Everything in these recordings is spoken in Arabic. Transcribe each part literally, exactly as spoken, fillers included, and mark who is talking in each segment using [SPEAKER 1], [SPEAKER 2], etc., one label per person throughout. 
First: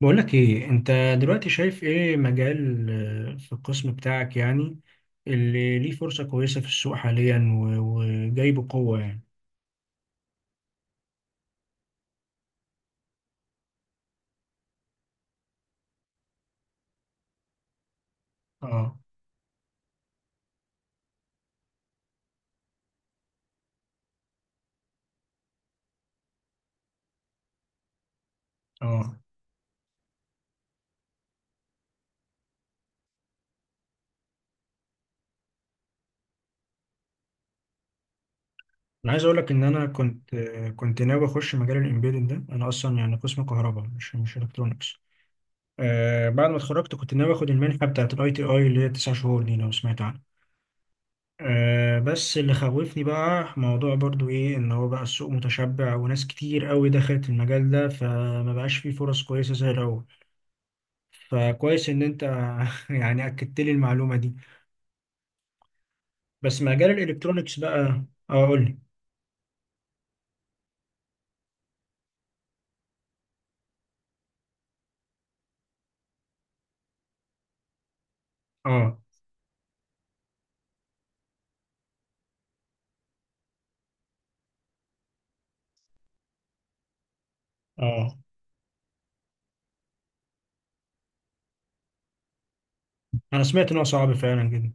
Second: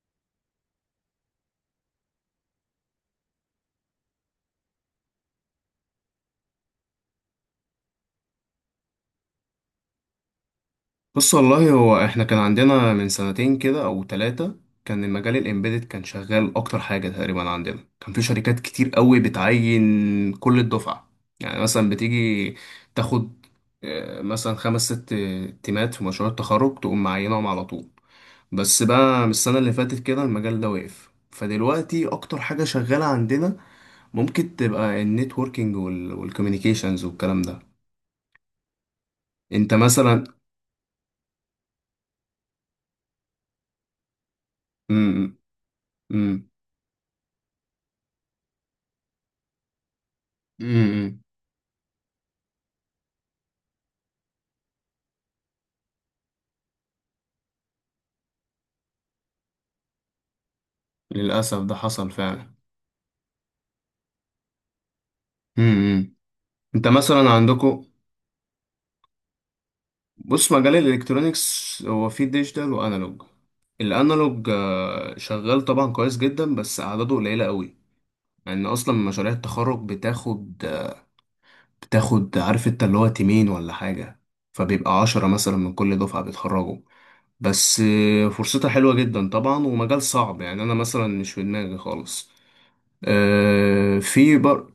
[SPEAKER 1] بقولك ايه انت دلوقتي، شايف ايه مجال، آه، في القسم بتاعك يعني، اللي ليه فرصة كويسة في السوق حاليا و- وجاي بقوة يعني؟
[SPEAKER 2] بص، والله هو احنا كان عندنا من سنتين كده او ثلاثة. كان المجال الامبيدد كان شغال اكتر حاجة تقريبا عندنا، كان في شركات كتير
[SPEAKER 1] اه،
[SPEAKER 2] قوي بتعين كل الدفعة. يعني مثلا بتيجي تاخد، آه، مثلا خمس ست تيمات في مشروع التخرج تقوم معينهم على طول. بس
[SPEAKER 1] اه،
[SPEAKER 2] بقى من السنة اللي فاتت كده المجال ده وقف، فدلوقتي أكتر حاجة شغالة عندنا ممكن تبقى النتوركينج والكوميونيكيشنز والكلام ده.
[SPEAKER 1] انا عايز اقولك ان
[SPEAKER 2] أنت
[SPEAKER 1] انا
[SPEAKER 2] مثلا.
[SPEAKER 1] كنت آه، كنت ناوي اخش مجال الامبيدد ده، انا اصلا يعني قسم كهرباء مش مش الكترونكس.
[SPEAKER 2] مم،
[SPEAKER 1] آه
[SPEAKER 2] مم،
[SPEAKER 1] بعد ما اتخرجت كنت ناوي اخد المنحة بتاعت الاي تي اي اللي هي تسع شهور دي لو سمعت عنها.
[SPEAKER 2] مم،
[SPEAKER 1] أه بس اللي خوفني بقى موضوع برضو ايه، ان هو بقى السوق متشبع وناس كتير قوي دخلت المجال ده فما بقاش فيه فرص كويسة زي الاول.
[SPEAKER 2] للأسف ده
[SPEAKER 1] فكويس ان
[SPEAKER 2] حصل
[SPEAKER 1] انت
[SPEAKER 2] فعلا.
[SPEAKER 1] يعني اكدت لي المعلومة دي.
[SPEAKER 2] امم،
[SPEAKER 1] بس
[SPEAKER 2] انت
[SPEAKER 1] مجال
[SPEAKER 2] مثلا
[SPEAKER 1] الالكترونيكس
[SPEAKER 2] عندكم.
[SPEAKER 1] بقى. اه، قول لي.
[SPEAKER 2] بص، مجال الالكترونيكس هو فيه ديجيتال وانالوج. الانالوج آه، شغال طبعا كويس جدا، بس اعداده قليلة قوي، لان اصلا
[SPEAKER 1] اه،
[SPEAKER 2] مشاريع التخرج بتاخد بتاخد عارف انت اللي هو تيمين ولا حاجة، فبيبقى عشرة مثلا من كل دفعة بيتخرجوا. بس
[SPEAKER 1] اه،
[SPEAKER 2] آه، فرصتها حلوة جدا طبعا، ومجال صعب يعني انا مثلا مش في دماغي خالص.
[SPEAKER 1] انا سمعت ان هو
[SPEAKER 2] آه،
[SPEAKER 1] صعب
[SPEAKER 2] في
[SPEAKER 1] فعلا جدا.
[SPEAKER 2] بر...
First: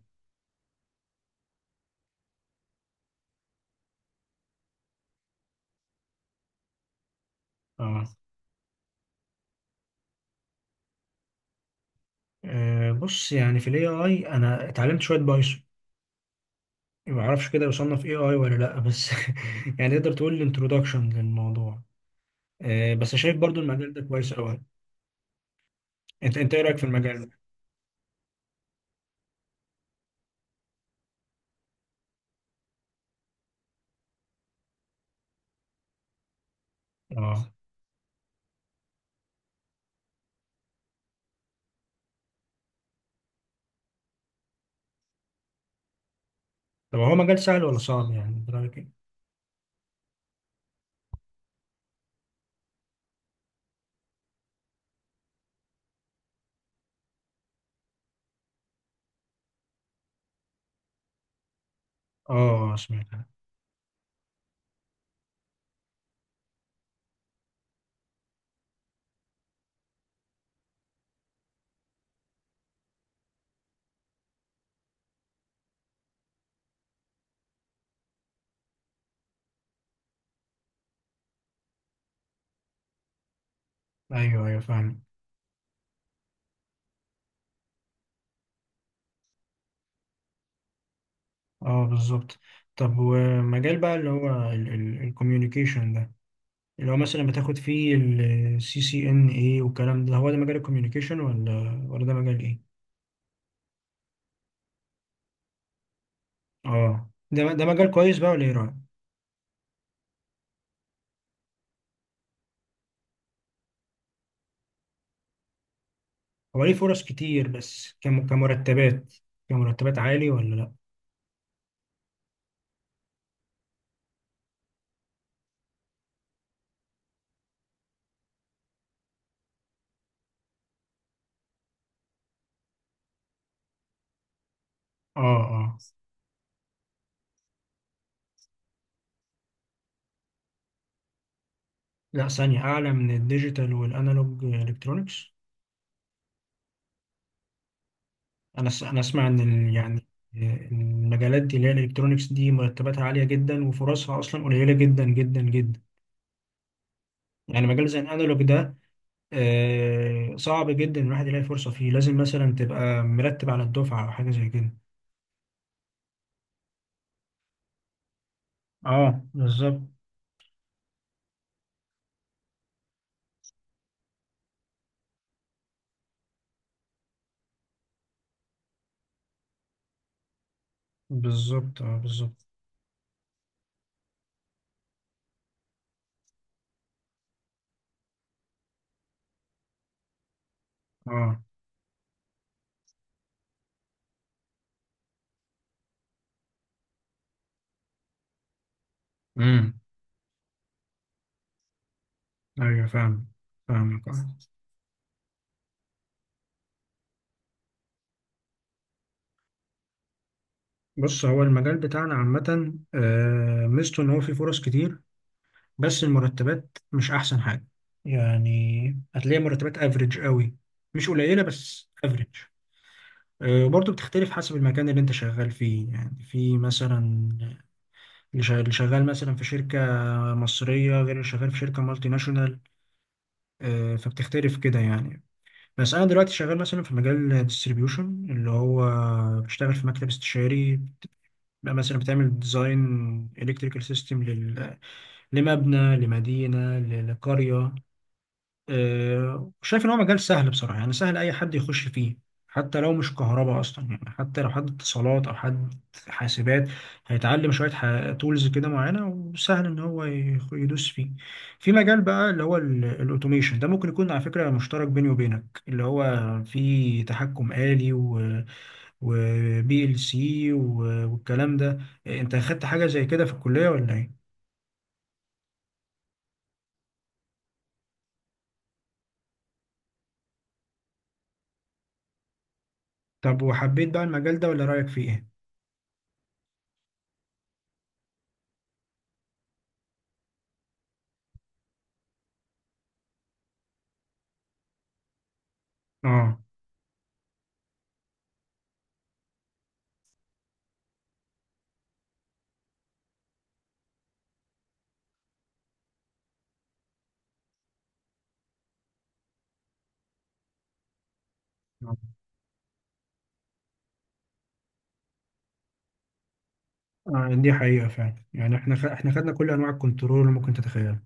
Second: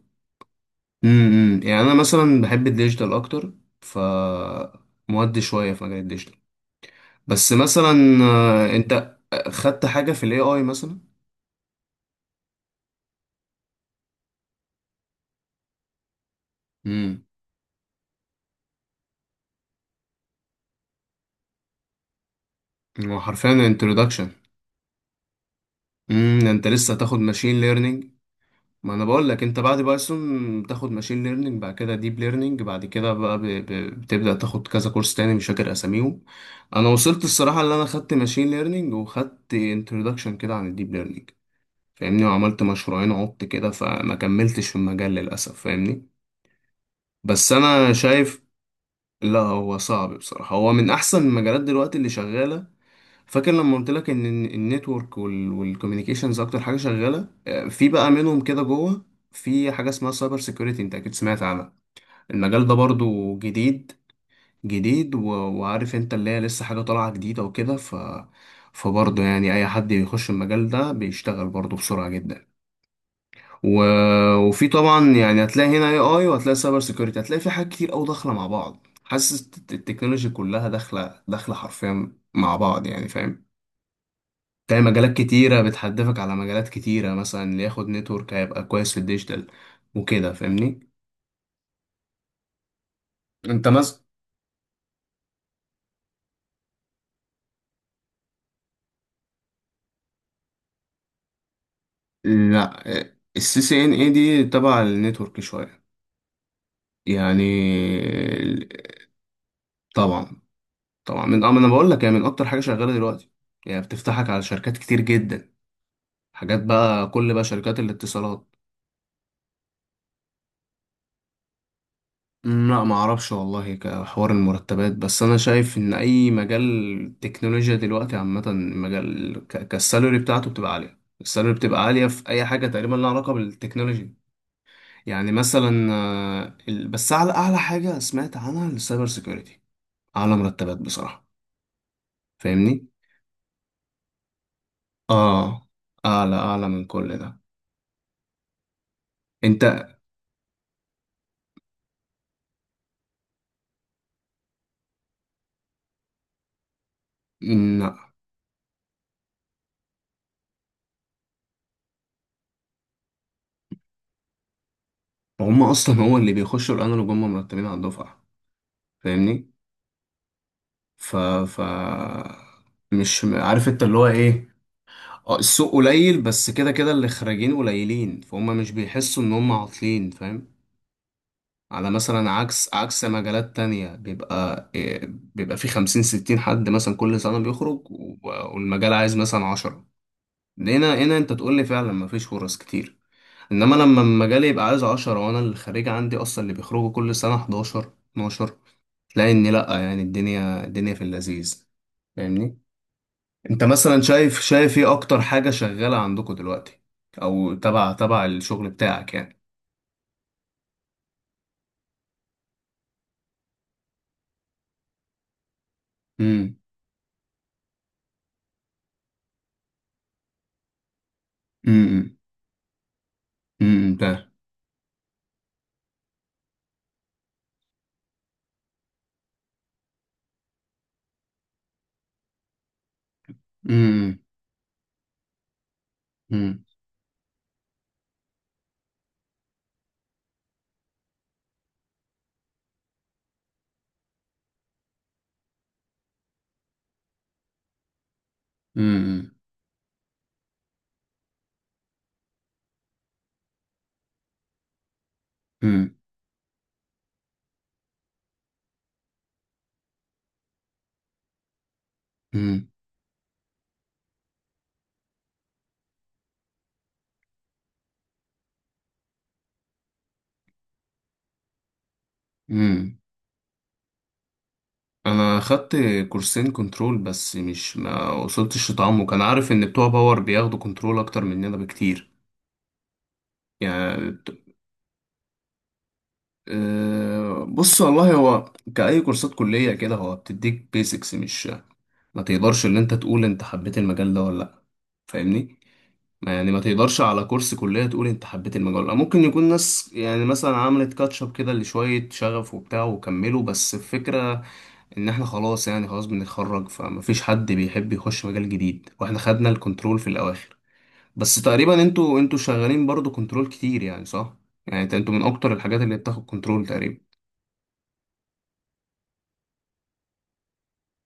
[SPEAKER 2] امم، امم. يعني انا مثلا بحب الديجيتال اكتر. ف مودي شويه في مجال الديجيتال بس
[SPEAKER 1] اه،
[SPEAKER 2] مثلا، آه، انت خدت حاجه في الاي اي مثلا.
[SPEAKER 1] آه، بص يعني في الاي اي انا اتعلمت شوية بايثون. ما
[SPEAKER 2] امم،
[SPEAKER 1] اعرفش كده يصنف اي اي ولا لا، بس يعني تقدر تقول الانترودكشن للموضوع. آه، بس
[SPEAKER 2] هو
[SPEAKER 1] شايف برضو
[SPEAKER 2] حرفيا
[SPEAKER 1] المجال ده
[SPEAKER 2] انترودكشن.
[SPEAKER 1] كويس قوي. انت
[SPEAKER 2] امم، ده
[SPEAKER 1] انت ايه
[SPEAKER 2] انت
[SPEAKER 1] رايك في
[SPEAKER 2] لسه تاخد
[SPEAKER 1] المجال ده؟
[SPEAKER 2] ماشين ليرنينج. ما انا بقول لك انت بعد بايثون تاخد ماشين ليرنينج بعد كده ديب ليرنينج بعد كده بقى ب... ب... بتبدا تاخد كذا كورس تاني مش فاكر اساميهم. انا وصلت
[SPEAKER 1] اه،
[SPEAKER 2] الصراحه اللي انا خدت ماشين ليرنينج وخدت انترودكشن كده عن الديب ليرنينج، فاهمني، وعملت مشروعين عبت كده فما كملتش في المجال للأسف، فاهمني.
[SPEAKER 1] طب هو مجال
[SPEAKER 2] بس
[SPEAKER 1] سهل ولا
[SPEAKER 2] أنا
[SPEAKER 1] صعب يعني
[SPEAKER 2] شايف،
[SPEAKER 1] انت رايك ايه؟
[SPEAKER 2] لا هو صعب بصراحة، هو من أحسن المجالات دلوقتي اللي شغالة. فاكر لما قلت لك إن ال- النتورك وال- والكوميونيكيشنز أكتر حاجة شغالة؟ آه، في بقى منهم كده جوه في حاجة اسمها سايبر سيكيورتي، أنت أكيد سمعت عنها.
[SPEAKER 1] اه،
[SPEAKER 2] المجال ده
[SPEAKER 1] آه، سمعتها.
[SPEAKER 2] برضو جديد، جديد و- وعارف أنت اللي هي لسه حاجة طالعة جديدة وكده. ف فبرضه يعني أي حد بيخش المجال ده بيشتغل برضه بسرعة جدا. و... وفي طبعا يعني هتلاقي هنا اي اي وهتلاقي سايبر سيكيورتي، هتلاقي في حاجات كتير قوي داخله مع بعض. حاسس الت- التكنولوجي كلها داخله داخله حرفيا مع بعض، يعني فاهم.
[SPEAKER 1] ايوه، ايوه،
[SPEAKER 2] تلاقي
[SPEAKER 1] فاهم.
[SPEAKER 2] مجالات كتيره بتحدفك على مجالات كتيره، مثلا اللي ياخد نتورك هيبقى كويس في الديجيتال وكده، فاهمني.
[SPEAKER 1] اه، بالظبط. طب
[SPEAKER 2] انت
[SPEAKER 1] ومجال بقى
[SPEAKER 2] مثلا.
[SPEAKER 1] اللي هو الكوميونيكيشن ده، اللي هو مثلا بتاخد فيه السي سي ان ايه والكلام ده، هو ده مجال الكوميونيكيشن ولا ولا ده مجال ايه؟
[SPEAKER 2] لا، السي سي ان اي دي تبع النتورك شويه.
[SPEAKER 1] اه، ده
[SPEAKER 2] يعني
[SPEAKER 1] ده مجال كويس بقى ولا ايه رايك؟
[SPEAKER 2] طبعا، طبعا من اه ما انا بقول لك يعني من اكتر حاجه شغاله دلوقتي. يعني بتفتحك على شركات كتير جدا،
[SPEAKER 1] هو
[SPEAKER 2] حاجات
[SPEAKER 1] ليه فرص
[SPEAKER 2] بقى كل بقى
[SPEAKER 1] كتير
[SPEAKER 2] شركات
[SPEAKER 1] بس كم
[SPEAKER 2] الاتصالات.
[SPEAKER 1] كمرتبات كمرتبات عالي ولا لا؟
[SPEAKER 2] أمم، لا ما اعرفش والله كحوار المرتبات، بس انا شايف ان اي مجال تكنولوجيا دلوقتي عامه مجال ك- كالسالوري بتاعته بتبقى عاليه، السالوري بتبقى عاليه في اي حاجه تقريبا لها علاقه بالتكنولوجي.
[SPEAKER 1] اه،
[SPEAKER 2] يعني
[SPEAKER 1] اه،
[SPEAKER 2] مثلا آه، ال- بس اعلى اعلى حاجه سمعت عنها السايبر سيكيورتي، اعلى مرتبات بصراحه.
[SPEAKER 1] لا، ثانية
[SPEAKER 2] فاهمني،
[SPEAKER 1] أعلى من الديجيتال والأنالوج إلكترونيكس.
[SPEAKER 2] اه، اعلى اعلى من كل ده.
[SPEAKER 1] انا س- انا اسمع ان ال-
[SPEAKER 2] انت.
[SPEAKER 1] يعني المجالات دي اللي هي الالكترونيكس دي مرتباتها عاليه جدا وفرصها اصلا قليله جدا جدا جدا. يعني
[SPEAKER 2] مم،
[SPEAKER 1] مجال زي
[SPEAKER 2] لا.
[SPEAKER 1] الانالوج ده، آه، صعب جدا الواحد يلاقي فرصه فيه، لازم مثلا تبقى مرتب على الدفعه او حاجه زي كده.
[SPEAKER 2] هم اصلا هو اللي بيخشوا الانالوج هم مرتبين على الدفعه،
[SPEAKER 1] اه،
[SPEAKER 2] فاهمني.
[SPEAKER 1] بالظبط،
[SPEAKER 2] ف ف مش م- عارف انت اللي هو ايه. اه السوق قليل، بس كده كده اللي خارجين قليلين، فهم مش بيحسوا ان هم عاطلين، فاهم.
[SPEAKER 1] بالظبط.
[SPEAKER 2] على
[SPEAKER 1] اه،
[SPEAKER 2] مثلا
[SPEAKER 1] بالظبط.
[SPEAKER 2] عكس عكس مجالات تانية بيبقى إيه، بيبقى في خمسين ستين حد مثلا كل سنة بيخرج و- والمجال عايز مثلا عشرة. هنا هنا انت
[SPEAKER 1] اه،
[SPEAKER 2] تقول لي فعلا مفيش فرص كتير. انما لما المجال يبقى عايز عشرة وانا اللي خارج عندي اصلا اللي بيخرجوا كل سنة حداشر اتناشر، تلاقي ان
[SPEAKER 1] امم،
[SPEAKER 2] لأ يعني الدنيا الدنيا في اللذيذ، فاهمني.
[SPEAKER 1] ايوه، فاهم.
[SPEAKER 2] انت مثلا
[SPEAKER 1] فاهمك. آه.
[SPEAKER 2] شايف شايف ايه اكتر حاجة شغالة عندكم دلوقتي، او تبع تبع الشغل بتاعك يعني.
[SPEAKER 1] بص هو المجال بتاعنا عامه، آه، ميزته ان هو فيه فرص كتير، بس
[SPEAKER 2] امم،
[SPEAKER 1] المرتبات مش احسن حاجه. يعني هتلاقي مرتبات افريج قوي، مش قليله بس
[SPEAKER 2] امم،
[SPEAKER 1] افريج. وبرضه
[SPEAKER 2] امم، ده
[SPEAKER 1] بتختلف حسب المكان اللي انت شغال فيه، يعني في مثلا اللي شغال اللي شغال مثلا في شركه مصريه غير اللي شغال في شركه مالتي ناشونال. آه،
[SPEAKER 2] امم،
[SPEAKER 1] فبتختلف كده يعني. بس انا دلوقتي شغال
[SPEAKER 2] امم،
[SPEAKER 1] مثلا في مجال ديستريبيوشن اللي هو بشتغل في مكتب استشاري، بقى مثلا بتعمل ديزاين الكتريكال سيستم لمبنى لمدينه ل- لقريه.
[SPEAKER 2] امم،
[SPEAKER 1] آه، شايف ان هو مجال سهل بصراحه، يعني سهل اي حد يخش فيه، حتى لو مش كهرباء اصلا، يعني حتى لو حد اتصالات او حد
[SPEAKER 2] امم،
[SPEAKER 1] حاسبات هيتعلم شويه تولز كده معينه وسهل ان هو يخ- يدوس فيه. في مجال بقى اللي هو
[SPEAKER 2] امم،
[SPEAKER 1] ال- الاوتوميشن ده، ممكن يكون على فكره مشترك بيني وبينك، اللي هو فيه تحكم آلي وبي ال سي والكلام ده. انت اخدت حاجه
[SPEAKER 2] امم،
[SPEAKER 1] زي كده في الكليه ولا ايه؟
[SPEAKER 2] انا خدت كورسين كنترول، بس مش ما وصلتش لتعمق، انا عارف ان بتوع باور بياخدوا كنترول اكتر مننا بكتير.
[SPEAKER 1] طب وحبيت بقى
[SPEAKER 2] يعني،
[SPEAKER 1] المجال ده ولا رايك فيه ايه؟
[SPEAKER 2] أه، بص والله هو كأي كورسات كلية كده هو بتديك بيسكس، مش ما تقدرش ان انت تقول انت حبيت المجال ده ولا لا، فاهمني. ما
[SPEAKER 1] اه،
[SPEAKER 2] يعني ما تقدرش على كورس كلية تقول انت حبيت المجال ولا لا. ممكن يكون ناس يعني مثلا عملت كاتشب كده لشوية شغف وبتاع وكملوا، بس الفكرة ان احنا خلاص يعني خلاص بنتخرج، فما فيش حد بيحب يخش مجال جديد، واحنا خدنا الكنترول في الاواخر. بس تقريبا انتوا انتوا شغالين برضو كنترول كتير يعني، صح؟ يعني انت- انتوا من اكتر الحاجات اللي بتاخد كنترول تقريبا.
[SPEAKER 1] آه، دي حقيقة فعلا، يعني احنا خ... احنا خدنا كل انواع الكنترول اللي ممكن تتخيلها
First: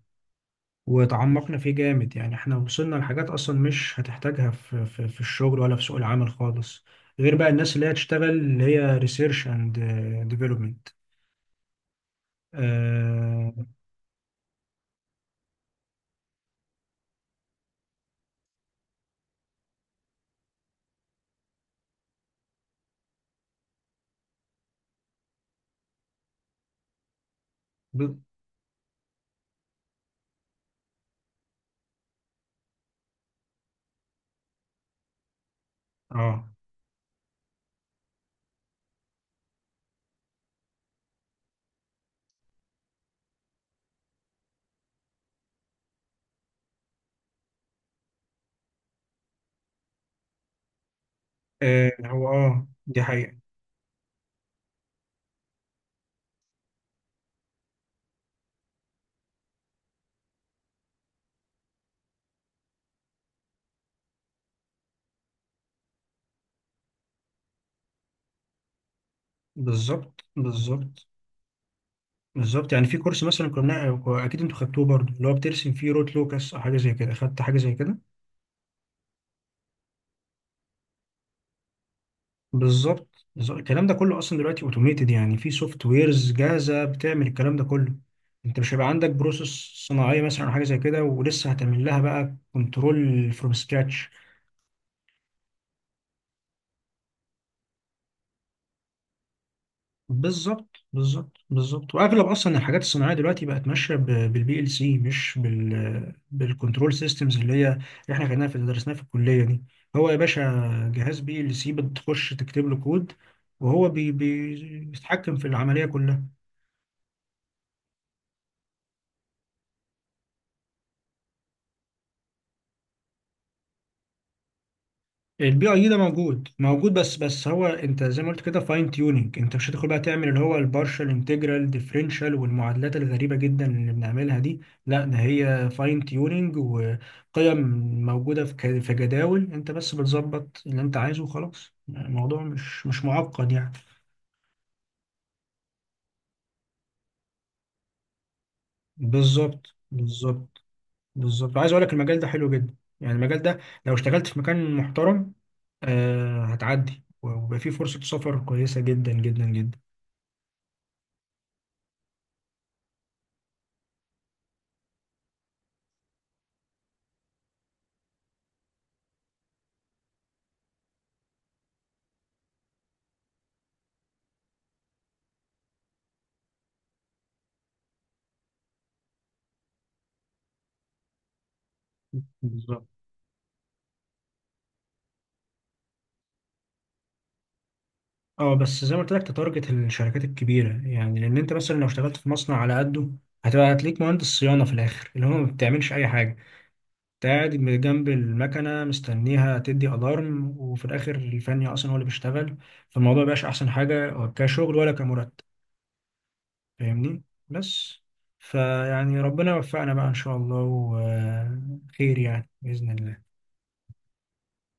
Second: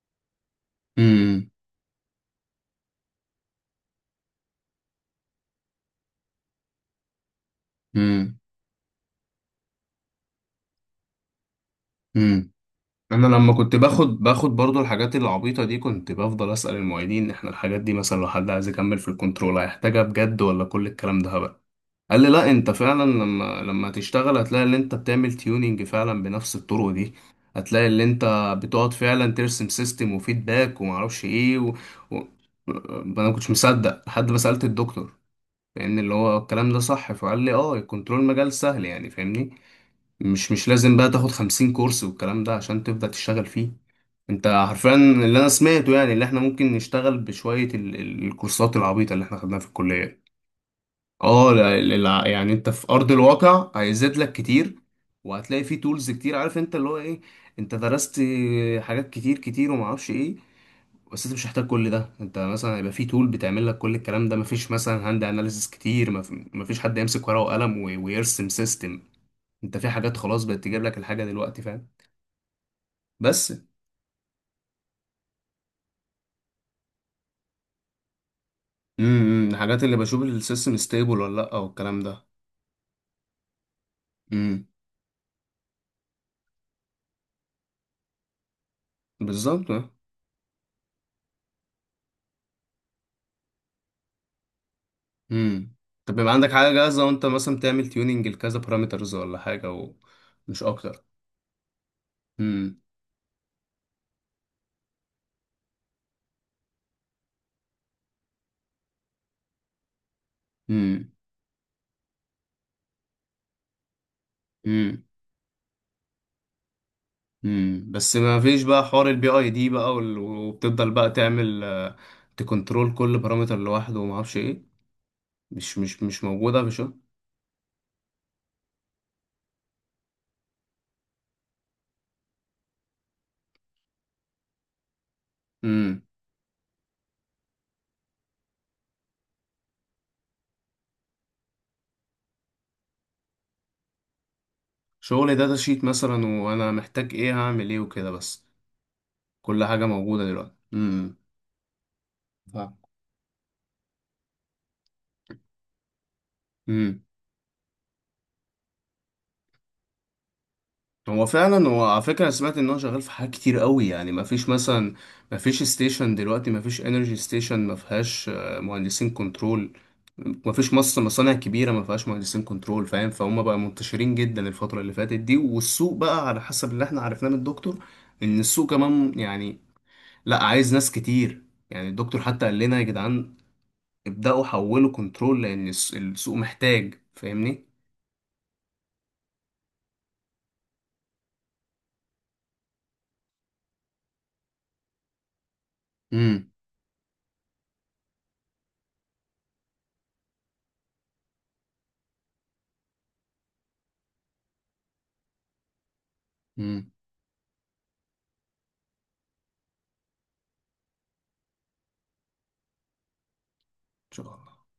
[SPEAKER 2] امم،
[SPEAKER 1] وتعمقنا فيه جامد، يعني احنا وصلنا لحاجات اصلا مش هتحتاجها في في, في الشغل ولا في سوق العمل خالص، غير بقى الناس اللي هي تشتغل
[SPEAKER 2] امم،
[SPEAKER 1] اللي هي ريسيرش اند ديفلوبمنت.
[SPEAKER 2] امم، انا لما
[SPEAKER 1] اه.
[SPEAKER 2] كنت باخد باخد برضو الحاجات العبيطه دي كنت بفضل اسال المعيدين، احنا الحاجات دي مثلا لو حد عايز يكمل في الكنترول هيحتاجها بجد، ولا كل الكلام ده هبل؟ قال لي لا، انت فعلا لما لما تشتغل هتلاقي ان انت بتعمل تيوننج فعلا بنفس الطرق دي. هتلاقي ان
[SPEAKER 1] ب...
[SPEAKER 2] انت بتقعد فعلا ترسم سيستم وفيدباك ومعرفش ايه. و... و... انا ما كنتش مصدق لحد ما سالت الدكتور، لان اللي هو
[SPEAKER 1] اه،
[SPEAKER 2] الكلام ده صح، فقال لي اه الكنترول مجال سهل يعني، فاهمني. مش مش لازم بقى تاخد خمسين كورس والكلام ده عشان تبدأ تشتغل فيه. انت حرفيا اللي انا سمعته يعني اللي احنا ممكن نشتغل بشوية ال- ال- الكورسات العبيطة اللي احنا خدناها في الكلية. اه لا-
[SPEAKER 1] آه،
[SPEAKER 2] لا-
[SPEAKER 1] هو
[SPEAKER 2] لا، يعني
[SPEAKER 1] اه
[SPEAKER 2] انت في
[SPEAKER 1] دي
[SPEAKER 2] ارض
[SPEAKER 1] حقيقة.
[SPEAKER 2] الواقع هيزيد لك كتير، وهتلاقي فيه تولز كتير، عارف انت اللي هو ايه. انت درست حاجات كتير كتير وما اعرفش ايه، بس انت مش محتاج كل ده. انت مثلا هيبقى في تول بتعمل لك كل الكلام ده، مفيش مثلا هاند اناليسيس كتير، مف- مفيش حد يمسك ورقة وقلم وي- ويرسم سيستم. انت في حاجات
[SPEAKER 1] بالظبط،
[SPEAKER 2] خلاص بقت تجيب لك
[SPEAKER 1] بالظبط،
[SPEAKER 2] الحاجه دلوقتي، فاهم.
[SPEAKER 1] بالظبط. يعني في كورس مثلا
[SPEAKER 2] بس
[SPEAKER 1] كنا اكيد انتوا خدتوه برضه اللي هو بترسم فيه روت لوكس او حاجة زي كده، خدت حاجة زي كده.
[SPEAKER 2] امم، الحاجات اللي بشوف السيستم ستيبل ولا لا والكلام ده.
[SPEAKER 1] بالظبط، بالظبط. الكلام ده كله اصلا دلوقتي
[SPEAKER 2] امم،
[SPEAKER 1] اوتوميتد، يعني في سوفت ويرز جاهزه بتعمل الكلام ده كله. انت مش هيبقى عندك
[SPEAKER 2] بالظبط
[SPEAKER 1] بروسيس
[SPEAKER 2] اه.
[SPEAKER 1] صناعيه مثلا او حاجه زي كده ولسه هتعمل لها بقى كنترول فروم سكراتش.
[SPEAKER 2] امم، طب يبقى عندك حاجه جاهزه وانت مثلا تعمل تيوننج لكذا بارامترز ولا حاجه، ومش
[SPEAKER 1] بالظبط،
[SPEAKER 2] اكتر.
[SPEAKER 1] بالظبط، بالظبط، واغلب اصلا الحاجات
[SPEAKER 2] امم،
[SPEAKER 1] الصناعيه دلوقتي بقت ماشيه بالبي ال سي، مش بال بالكنترول سيستمز اللي هي اللي احنا خدناها في درسناها في الكليه دي. هو يا باشا،
[SPEAKER 2] امم،
[SPEAKER 1] جهاز بي ال سي بتخش تكتب له كود، وهو بي بي-
[SPEAKER 2] امم،
[SPEAKER 1] بيتحكم في العمليه كلها.
[SPEAKER 2] امم، بس ما فيش بقى حوار البي اي دي بقى، وال- وبتفضل بقى تعمل، آه، تكنترول كل بارامتر لوحده وما اعرفش ايه.
[SPEAKER 1] البي
[SPEAKER 2] مش
[SPEAKER 1] اي ده
[SPEAKER 2] مش مش
[SPEAKER 1] موجود
[SPEAKER 2] موجوده في
[SPEAKER 1] موجود،
[SPEAKER 2] شغل.
[SPEAKER 1] بس بس هو انت زي ما قلت كده فاين تيوننج، انت مش هتدخل بقى تعمل اللي هو البارشال انتجرال ديفرنشال والمعادلات الغريبه جدا اللي بنعملها دي. لا، ده هي
[SPEAKER 2] امم،
[SPEAKER 1] فاين تيوننج وقيم موجوده في ك- في جداول، انت بس بتظبط اللي انت عايزه وخلاص، الموضوع مش مش معقد يعني.
[SPEAKER 2] شغل داتا شيت مثلا، وانا محتاج ايه هعمل ايه وكده بس. كل
[SPEAKER 1] بالظبط،
[SPEAKER 2] حاجة موجودة دلوقتي،
[SPEAKER 1] بالظبط،
[SPEAKER 2] امم،
[SPEAKER 1] بالظبط، عايز اقول لك المجال ده حلو
[SPEAKER 2] فاهم.
[SPEAKER 1] جدا. يعني المجال ده، لو اشتغلت في مكان محترم، آه هتعدي
[SPEAKER 2] امم،
[SPEAKER 1] ويبقى فيه فرصه سفر كويسه جدا جدا جدا.
[SPEAKER 2] هو فعلا هو على فكرة أنا سمعت ان هو شغال في حاجات كتير قوي، يعني ما فيش مثلا ما فيش ستيشن دلوقتي، ما فيش انرجي ستيشن ما فيهاش آه، مهندسين كنترول. ما فيش مصر مصانع كبيرة ما فيهاش مهندسين كنترول، فاهم، فهم بقى منتشرين جدا الفترة اللي فاتت دي. والسوق بقى على حسب اللي احنا عرفناه من الدكتور ان السوق كمان يعني لا، عايز ناس كتير. يعني الدكتور حتى قال لنا يا
[SPEAKER 1] بالظبط.
[SPEAKER 2] جدعان ابدأوا حولوا كنترول لان الس- السوق محتاج، فاهمني.
[SPEAKER 1] اه، بس زي ما قلت لك تتارجت الشركات الكبيره، يعني لان انت مثلا لو اشتغلت في مصنع على قده هتبقى هتليك مهندس صيانه في الاخر اللي هو ما بتعملش اي حاجه. انت قاعد من جنب المكنه مستنيها تدي الارم وفي الاخر الفني اصلا هو اللي بيشتغل. فالموضوع مبقاش احسن حاجه كشغل ولا كمرتب،
[SPEAKER 2] امم،
[SPEAKER 1] فاهمني، بس فيعني ربنا يوفقنا بقى ان شاء الله وخير يعني باذن الله.
[SPEAKER 2] ان شاء الله.